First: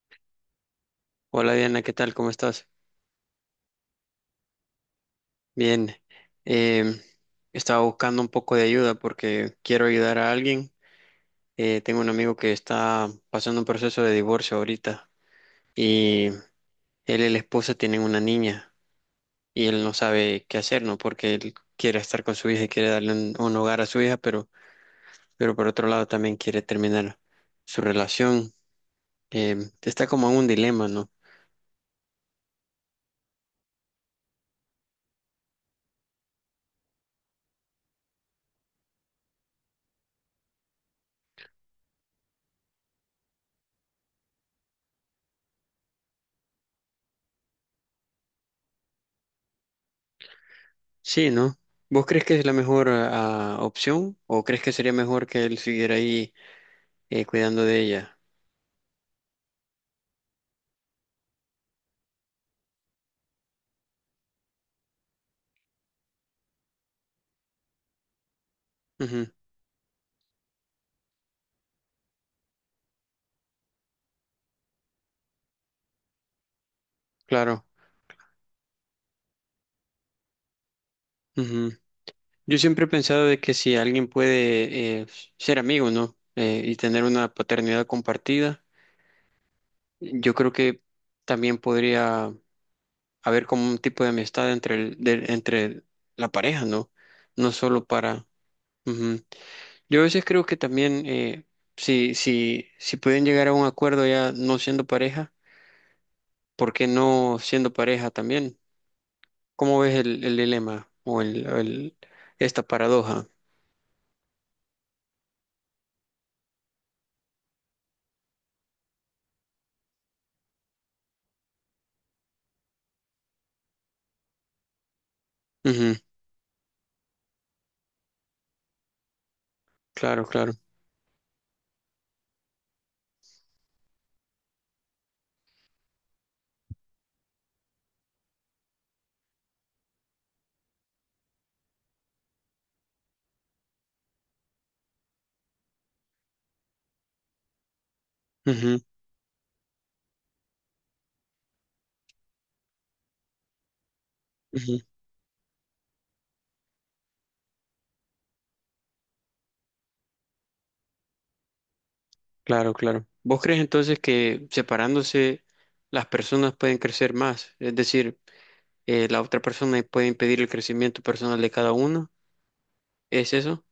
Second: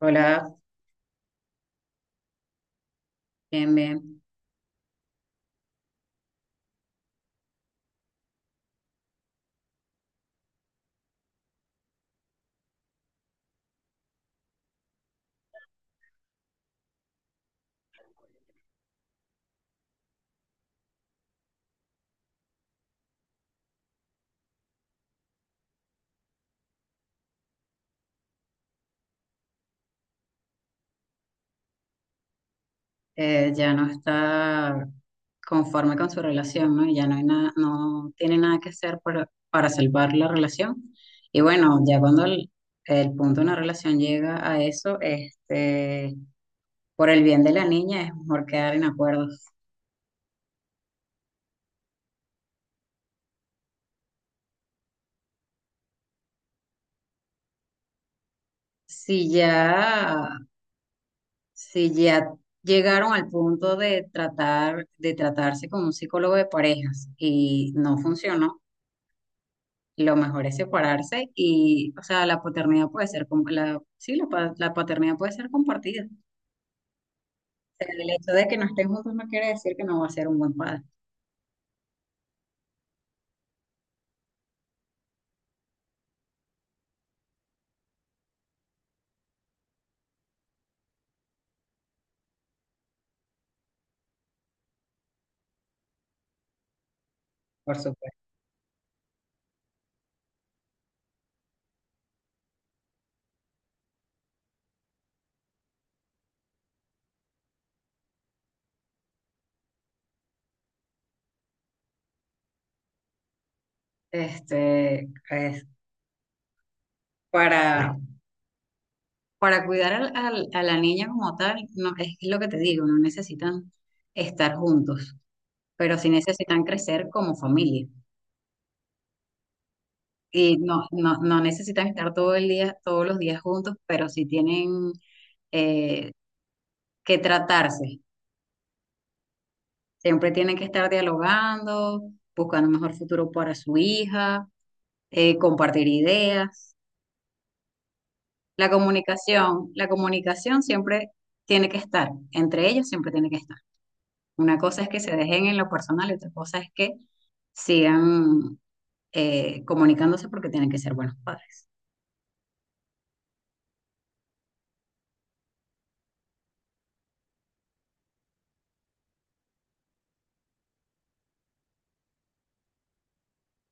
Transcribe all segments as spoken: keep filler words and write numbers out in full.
Hola, Hola Diana, ¿qué tal? ¿Cómo estás? bien, bien. Bien, em, estaba buscando un poco de ayuda porque quiero ayudar a alguien. Eh, tengo un amigo que está pasando un proceso de divorcio ahorita y él y la esposa tienen una niña, y él no sabe qué hacer, ¿no? Porque él quiere estar con su hija y quiere darle un, un hogar a su hija, pero, pero por otro lado también quiere terminar su relación. Em, está como en un dilema, ¿no? Eh, ya no está conforme con su relación, ¿no? Y ya no hay nada, no tiene nada que hacer para, para salvar la relación. Y bueno, ya cuando el, el punto de una relación llega a eso, este, por el bien de la niña es mejor quedar en acuerdos. Sí, ¿no? ¿Vos crees que es la mejor ah, opción o crees que sería mejor que él siguiera ahí, eh, cuidando de ella? Si ya, si ya llegaron al punto de tratar, de tratarse con un psicólogo de parejas y no funcionó, Ujú, lo mejor es separarse y, o sea, la paternidad puede ser, com- la, sí, la, pa- la paternidad puede ser compartida. O claro. sea, el hecho de que no estén juntos no quiere decir que no va a ser un buen padre, Ujú. Yo siempre he pensado de que si alguien puede eh, ser amigo, ¿no? Eh, y tener una paternidad compartida, yo creo que también podría haber como un tipo de amistad entre el, de- entre la pareja, ¿no? No por solo para... supuesto. Ujú. Yo a veces creo que también eh, si, si, si pueden llegar a un acuerdo ya no siendo pareja, ¿por qué no siendo pareja también? ¿Cómo ves el, el dilema o el, el- esta paradoja? Este, es para, para cuidar al- al- a la niña como tal, no, es lo que te digo, no necesitan estar juntos, Ujú, pero sí necesitan crecer como familia. claro, claro. Y no, no, no necesitan estar todo el día, todos los días juntos, pero sí tienen eh, que tratarse. Siempre tienen que estar dialogando, buscando un mejor futuro para su hija, eh, compartir ideas. La Ujú, comunicación, la comunicación siempre tiene que estar, entre ellos siempre tiene que estar. Una ujú, cosa es que se dejen en lo personal y otra cosa es que sigan eh, comunicándose porque tienen que ser buenos padres. claro, claro. ¿Vos crees entonces que separándose las personas pueden crecer más? Es decir, eh, la otra persona puede impedir el crecimiento personal de cada uno. ¿Es eso?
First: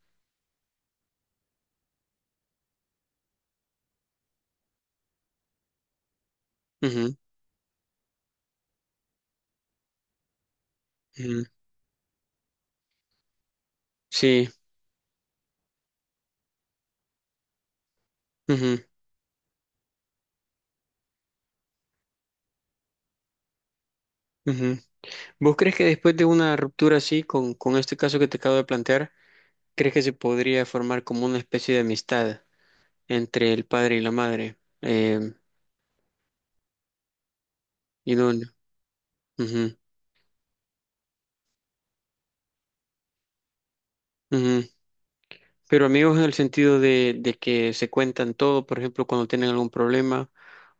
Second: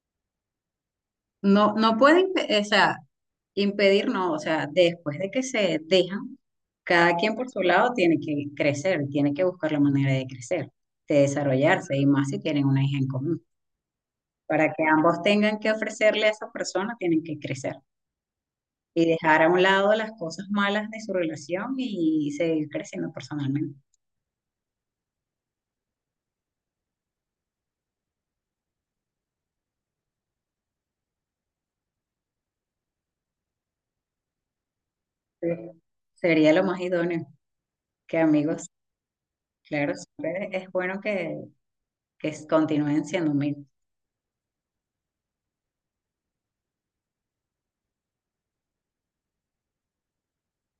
No, no pueden, o sea, impedir, no, o sea, después de que se dejan, Ujú, cada quien por su lado tiene que crecer, tiene que buscar la manera de crecer, de ujú, desarrollarse y más si tienen una hija en común. sí. Para que ambos tengan que ofrecerle a esa persona, tienen que crecer Ujú, y dejar a un lado las cosas malas de su relación y seguir creciendo personalmente. ujú. ¿Vos crees que después de una ruptura así, con, con este caso que te acabo de plantear, crees que se podría formar como una especie de amistad entre el padre y la madre? Eh, Sí. Sería lo más idóneo y que no. amigos, Ujú, claro, siempre es bueno que, que continúen siendo amigos. ujú. Pero amigos en el sentido de, de que se cuentan todo, por ejemplo, cuando tienen algún problema,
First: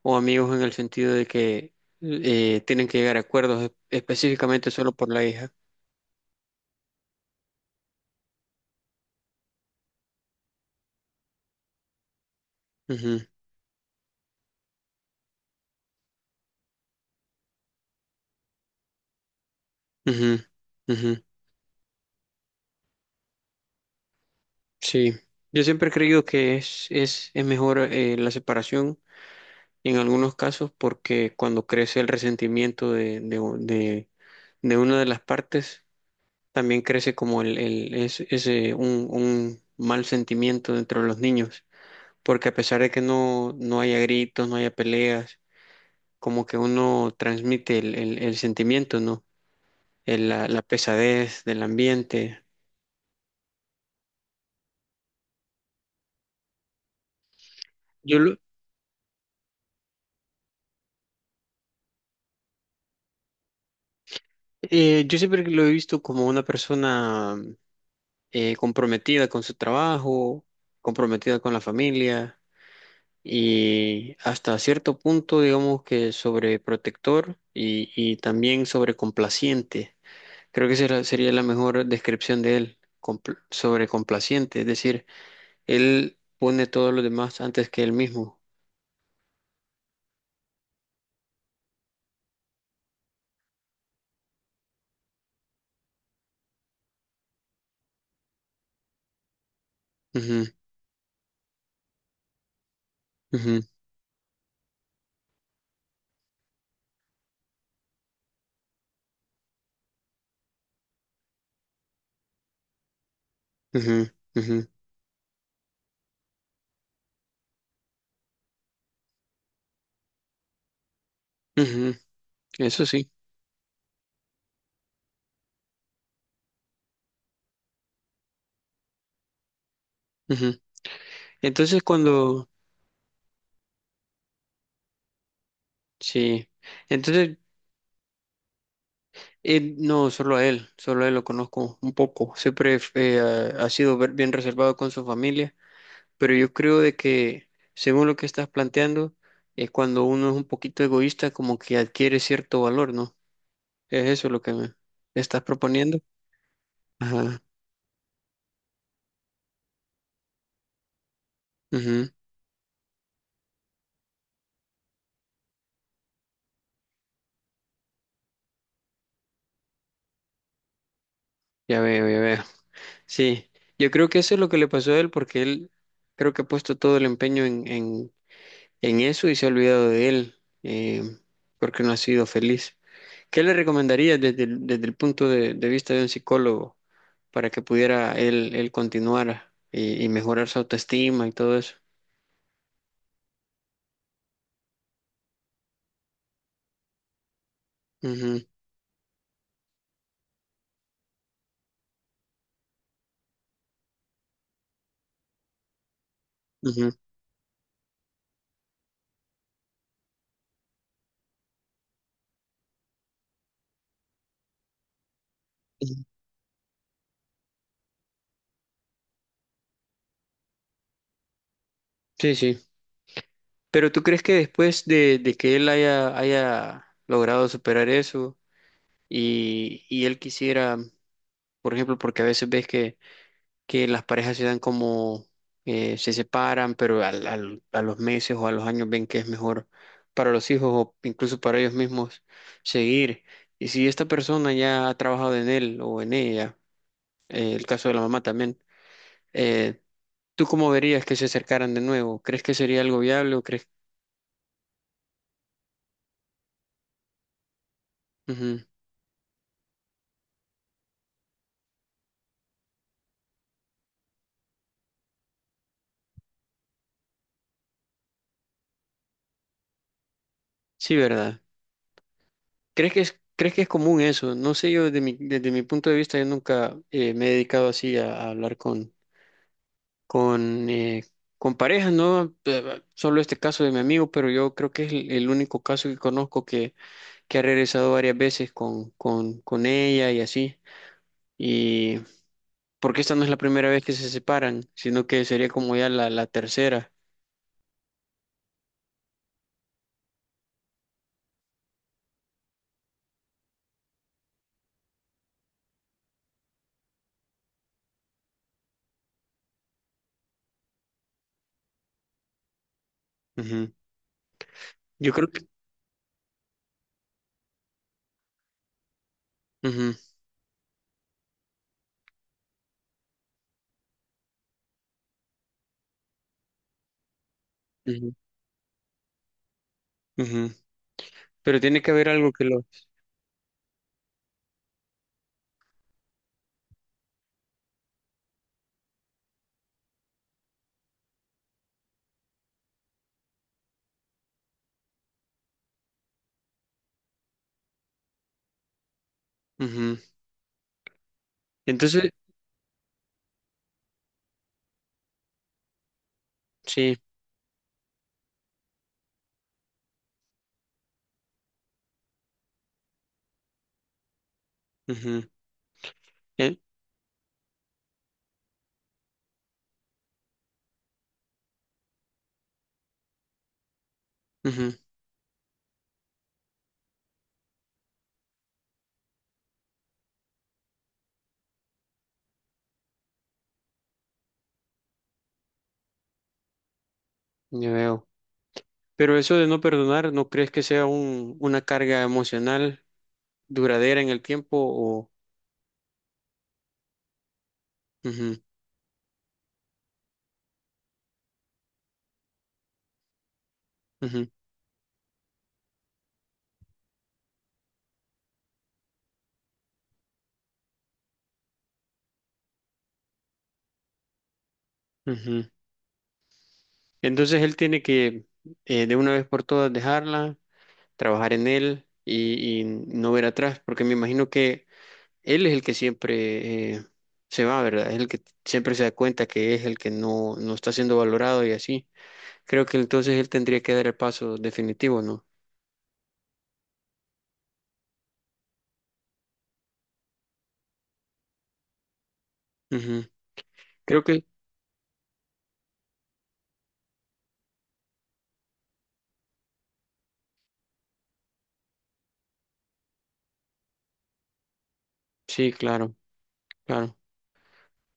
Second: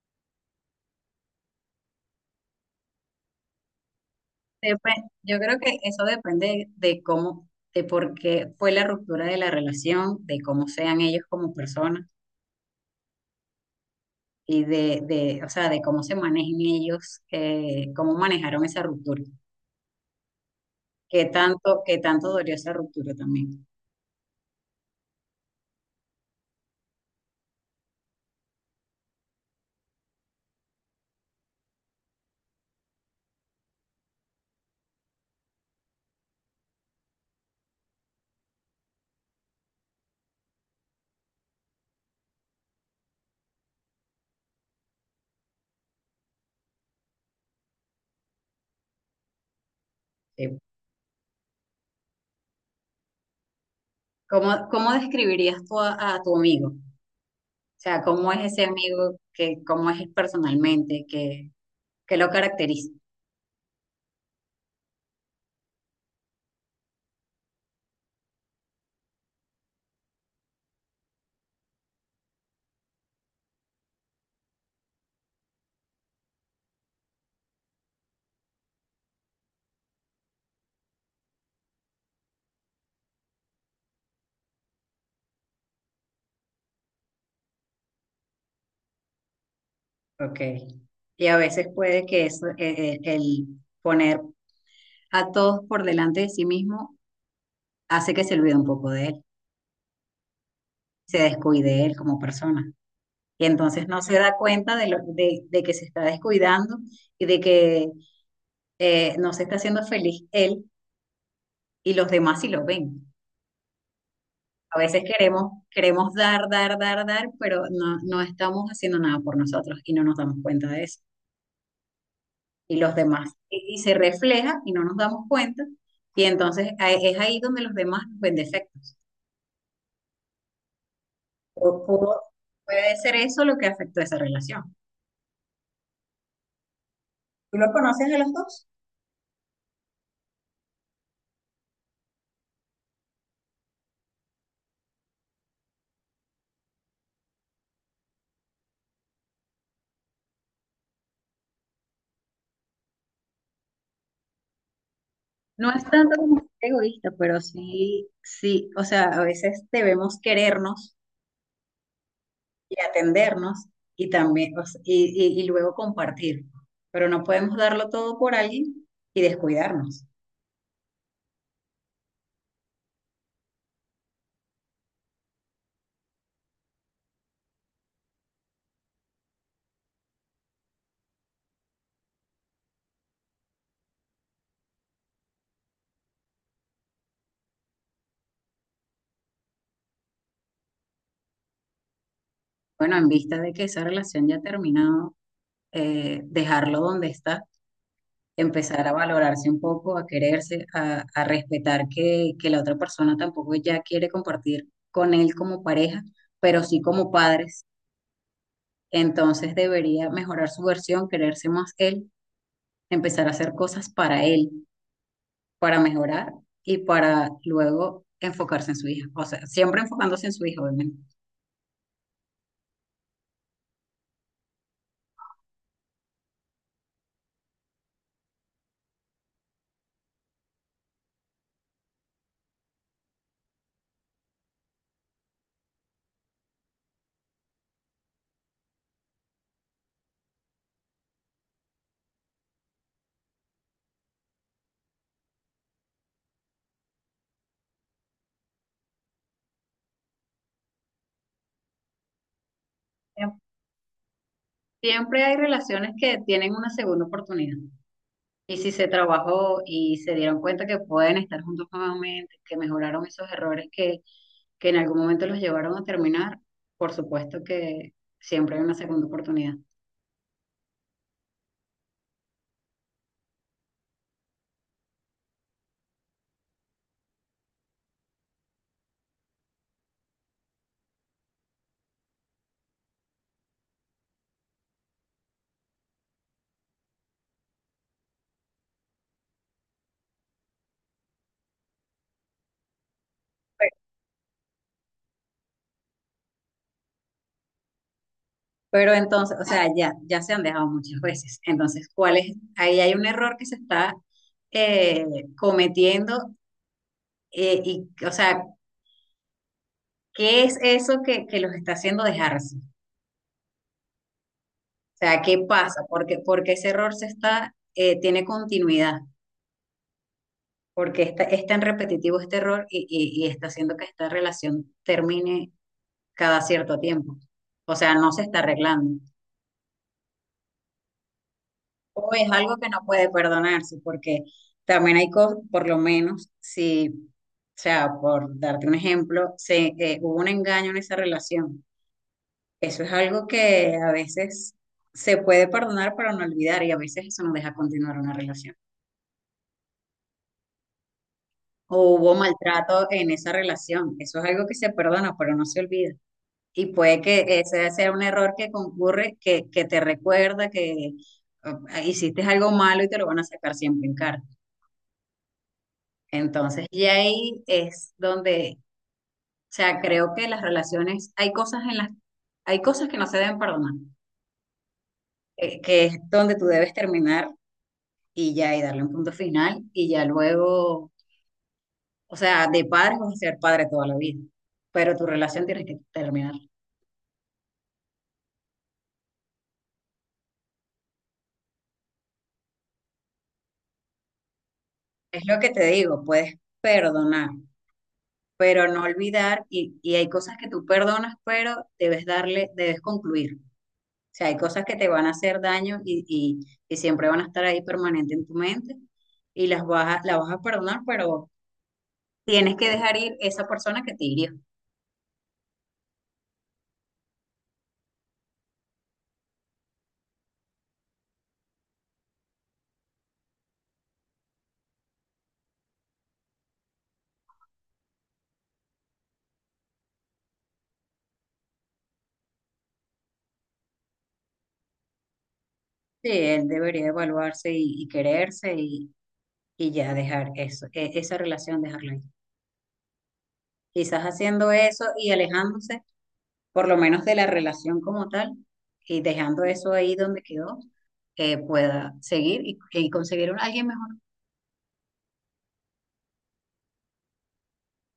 o amigos en el sentido de que eh, tienen que llegar a acuerdos es- específicamente Dep- solo por la Yo hija. creo que eso depende de cómo, de por qué fue la ruptura de la relación, de cómo sean ellos como personas Ujú, y de, de, o sea, de cómo se manejen ellos, eh, cómo manejaron esa ruptura, ujú, ujú. qué tanto, qué tanto dolió esa ruptura también. Sí, yo siempre he creído que es, es, es mejor eh, la separación en algunos casos porque cuando crece el resentimiento de, de, de, de una de las partes, también crece como el, el- es- ese, un, un mal sentimiento dentro de los niños, porque a pesar de que no, no haya gritos, no haya peleas, como que uno transmite el, el- el sentimiento, ¿no? El- la, Sí. la pesadez del ambiente. ¿Cómo, cómo describirías tú a, a tu amigo? O sea, Yo, ¿cómo lo- es ese amigo que, cómo es personalmente, que, que lo caracteriza? eh, yo siempre lo he visto como una persona eh, comprometida con su trabajo, comprometida con la familia. Y hasta cierto punto, digamos que sobreprotector y, y también sobrecomplaciente. Creo que será- sería la mejor descripción de él, compl- sobrecomplaciente, es decir, él pone todos los demás antes que él mismo. Ok. Y a veces puede que eso, eh, eh, el poner a todos por delante de sí mismo hace que se olvide un poco de él, Ujú, se descuide él como persona. Y ujú, entonces no se da cuenta de, lo, de, de que se está descuidando y de que eh, no se está haciendo feliz él y los demás sí lo ven. ujú, ujú, A veces queremos, queremos dar, dar, dar, dar, pero no, no estamos haciendo nada por nosotros y no nos damos cuenta de eso. ujú, Y eso los sí. demás, y, y se refleja y no nos damos cuenta. Y entonces a- es ahí donde los demás nos ven defectos. Ujú. Entonces O- o- cuando, Puede ser eso lo que afectó esa relación. sí, entonces ¿Tú lo conoces a los dos? eh, no, solo a él, solo a él lo conozco un poco. Siempre eh, ha ha sido ver- bien reservado con su familia, pero yo creo de que, según lo que estás planteando, es cuando uno es un poquito egoísta, como que adquiere cierto valor, ¿no? Es eso lo que me estás No es proponiendo. tanto como ser egoísta, Ajá. pero sí, sí, o sea, a veces debemos querernos Ujú, y atendernos y también, o sea, y, y- y luego compartir, pero no podemos darlo todo por alguien y descuidarnos. ya veo, ya veo. Sí, yo creo que eso es lo que le pasó a él porque él creo que ha puesto todo el empeño en, en, en eso y se ha olvidado de él, eh, porque no ha sido feliz. ¿Qué le recomendarías desde el, desde el punto de, de vista de un psicólogo para que pudiera él, él continuar y, y mejorar su autoestima y todo eso? Bueno, en vista de que esa relación ya ha terminado, eh, dejarlo donde está, Ujú, empezar a valorarse un poco, a quererse, a, a respetar que, que la otra persona tampoco ya quiere compartir con él como pareja, pero sí ujú, como padres. Entonces debería mejorar su versión, quererse más él, empezar a hacer cosas para él, para ujú. mejorar, y para luego enfocarse en su hija. O sea, siempre enfocándose en su hija, obviamente. Sí, sí. Pero ¿tú crees que después de, de que él haya, haya logrado superar eso, y, y él quisiera, por ejemplo, porque a veces ves que, que las parejas se dan como, eh, se separan, pero al, al- a los meses o a los años ven que es mejor para los hijos o incluso para ellos mismos seguir? Y si esta persona ya ha trabajado en él o en ella, eh, el caso de la mamá también, eh, ¿tú cómo verías que se acercaran de nuevo? ¿Crees que sería algo viable o crees? Siempre hay relaciones que tienen una segunda oportunidad. Y Ujú. si se trabajó y se dieron cuenta que pueden estar juntos nuevamente, que mejoraron esos errores que, que en algún momento los llevaron a terminar, por supuesto que siempre hay una segunda oportunidad. Sí, ¿verdad? ¿Crees que es, crees que es común eso? No sé, yo desde mi, desde mi punto de vista, yo nunca eh, me he dedicado así a, a hablar con, con, eh, con parejas, ¿no? Eh, solo este caso de mi amigo, pero yo creo que es el, el único caso que conozco que, que ha regresado varias veces con, con, con ella y así. Y porque esta no es la primera Pe- vez que se separan, sino que sería como ya la, la tercera. Pero entonces, o sea, ya, ya se han dejado muchas veces. Entonces, ¿cuál es? Ahí hay un error que se está eh, cometiendo, eh, y, o sea, ¿qué es eso que, que los está haciendo dejarse? O Ujú. Yo sea, creo ¿qué que... pasa? Porque, porque ese error se está, eh, tiene continuidad. ujú, Porque esta- es tan repetitivo este error y, y- y está haciendo que esta relación termine cada cierto tiempo. O sea, no ujú, se está arreglando. ujú. Pero tiene que haber O es algo que algo lo... que no puede perdonarse, porque también hay cosas, por lo menos, si, o sea, por darte un ejemplo, se, eh, hubo un engaño en esa relación. Eso es algo que a veces se puede perdonar para no olvidar y a veces eso nos deja continuar una relación. ujú. O Entonces, hubo maltrato en esa relación. Eso es algo que se perdona, pero no se olvida. Y sí. puede que ese sea un error que concurre, que, que te recuerda que uh, hiciste algo malo y te lo van a sacar siempre en cara. Ujú. E- Entonces, y ahí es donde, o sea, creo que las relaciones, hay cosas en las, hay cosas que no se deben perdonar, ujú, eh, que es donde tú debes terminar y ya, y darle un punto final, y ya luego, o sea, de padre vas a ser padre toda la vida, pero tu relación tienes que terminar. ya veo. Pero eso de no perdonar, ¿no crees que sea un, una carga emocional duradera en el tiempo? O... Es lo que te digo, puedes perdonar, Ujú, pero no olvidar y, y hay cosas que tú perdonas, pero debes darle, debes concluir. O ujú, sea, hay cosas que te van a hacer daño y, y, y siempre van a estar ahí permanente en tu mente y las vas a, las vas a perdonar, pero tienes que dejar ir esa persona que te hirió. ujú. Entonces él tiene que eh, de una vez por todas dejarla, trabajar en él y, y no ver atrás, porque me imagino que él es el que siempre eh, se va, ¿verdad? Es el que siempre se da cuenta que es el que no, no está siendo valorado y así. Creo que entonces él tendría que dar el paso definitivo, ¿no? Sí, él debería evaluarse y, y quererse y, y ya dejar eso, e- esa relación, dejarla ahí. Ujú. Quizás Creo que haciendo eso y alejándose, por lo menos de la relación como tal, y dejando eso ahí donde quedó, eh, pueda seguir y, y conseguir un alguien mejor. sí, claro, claro.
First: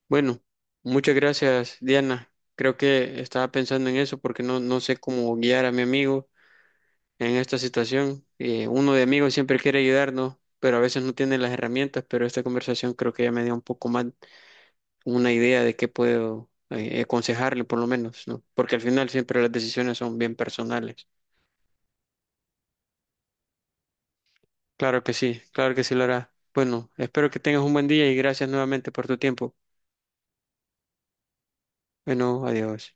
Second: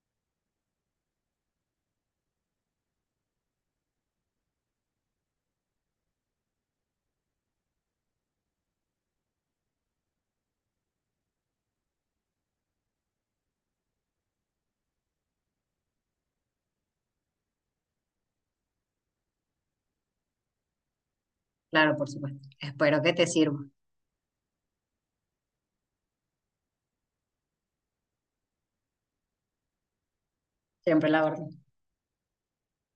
Bueno, muchas gracias, Diana. Creo que estaba pensando en eso porque no, no sé cómo guiar a mi amigo en esta situación. Eh, uno de amigos siempre quiere ayudarnos, pero a veces no tiene las herramientas, pero esta conversación creo que ya me dio un poco más una idea de qué puedo eh, aconsejarle por lo menos, ¿no? Porque al final siempre las decisiones son bien personales. Claro, por supuesto. Espero que te sirva. Claro que sí, claro que sí lo hará. Bueno, espero que tengas un buen día y gracias nuevamente por tu tiempo. Siempre la orden. Bueno, adiós.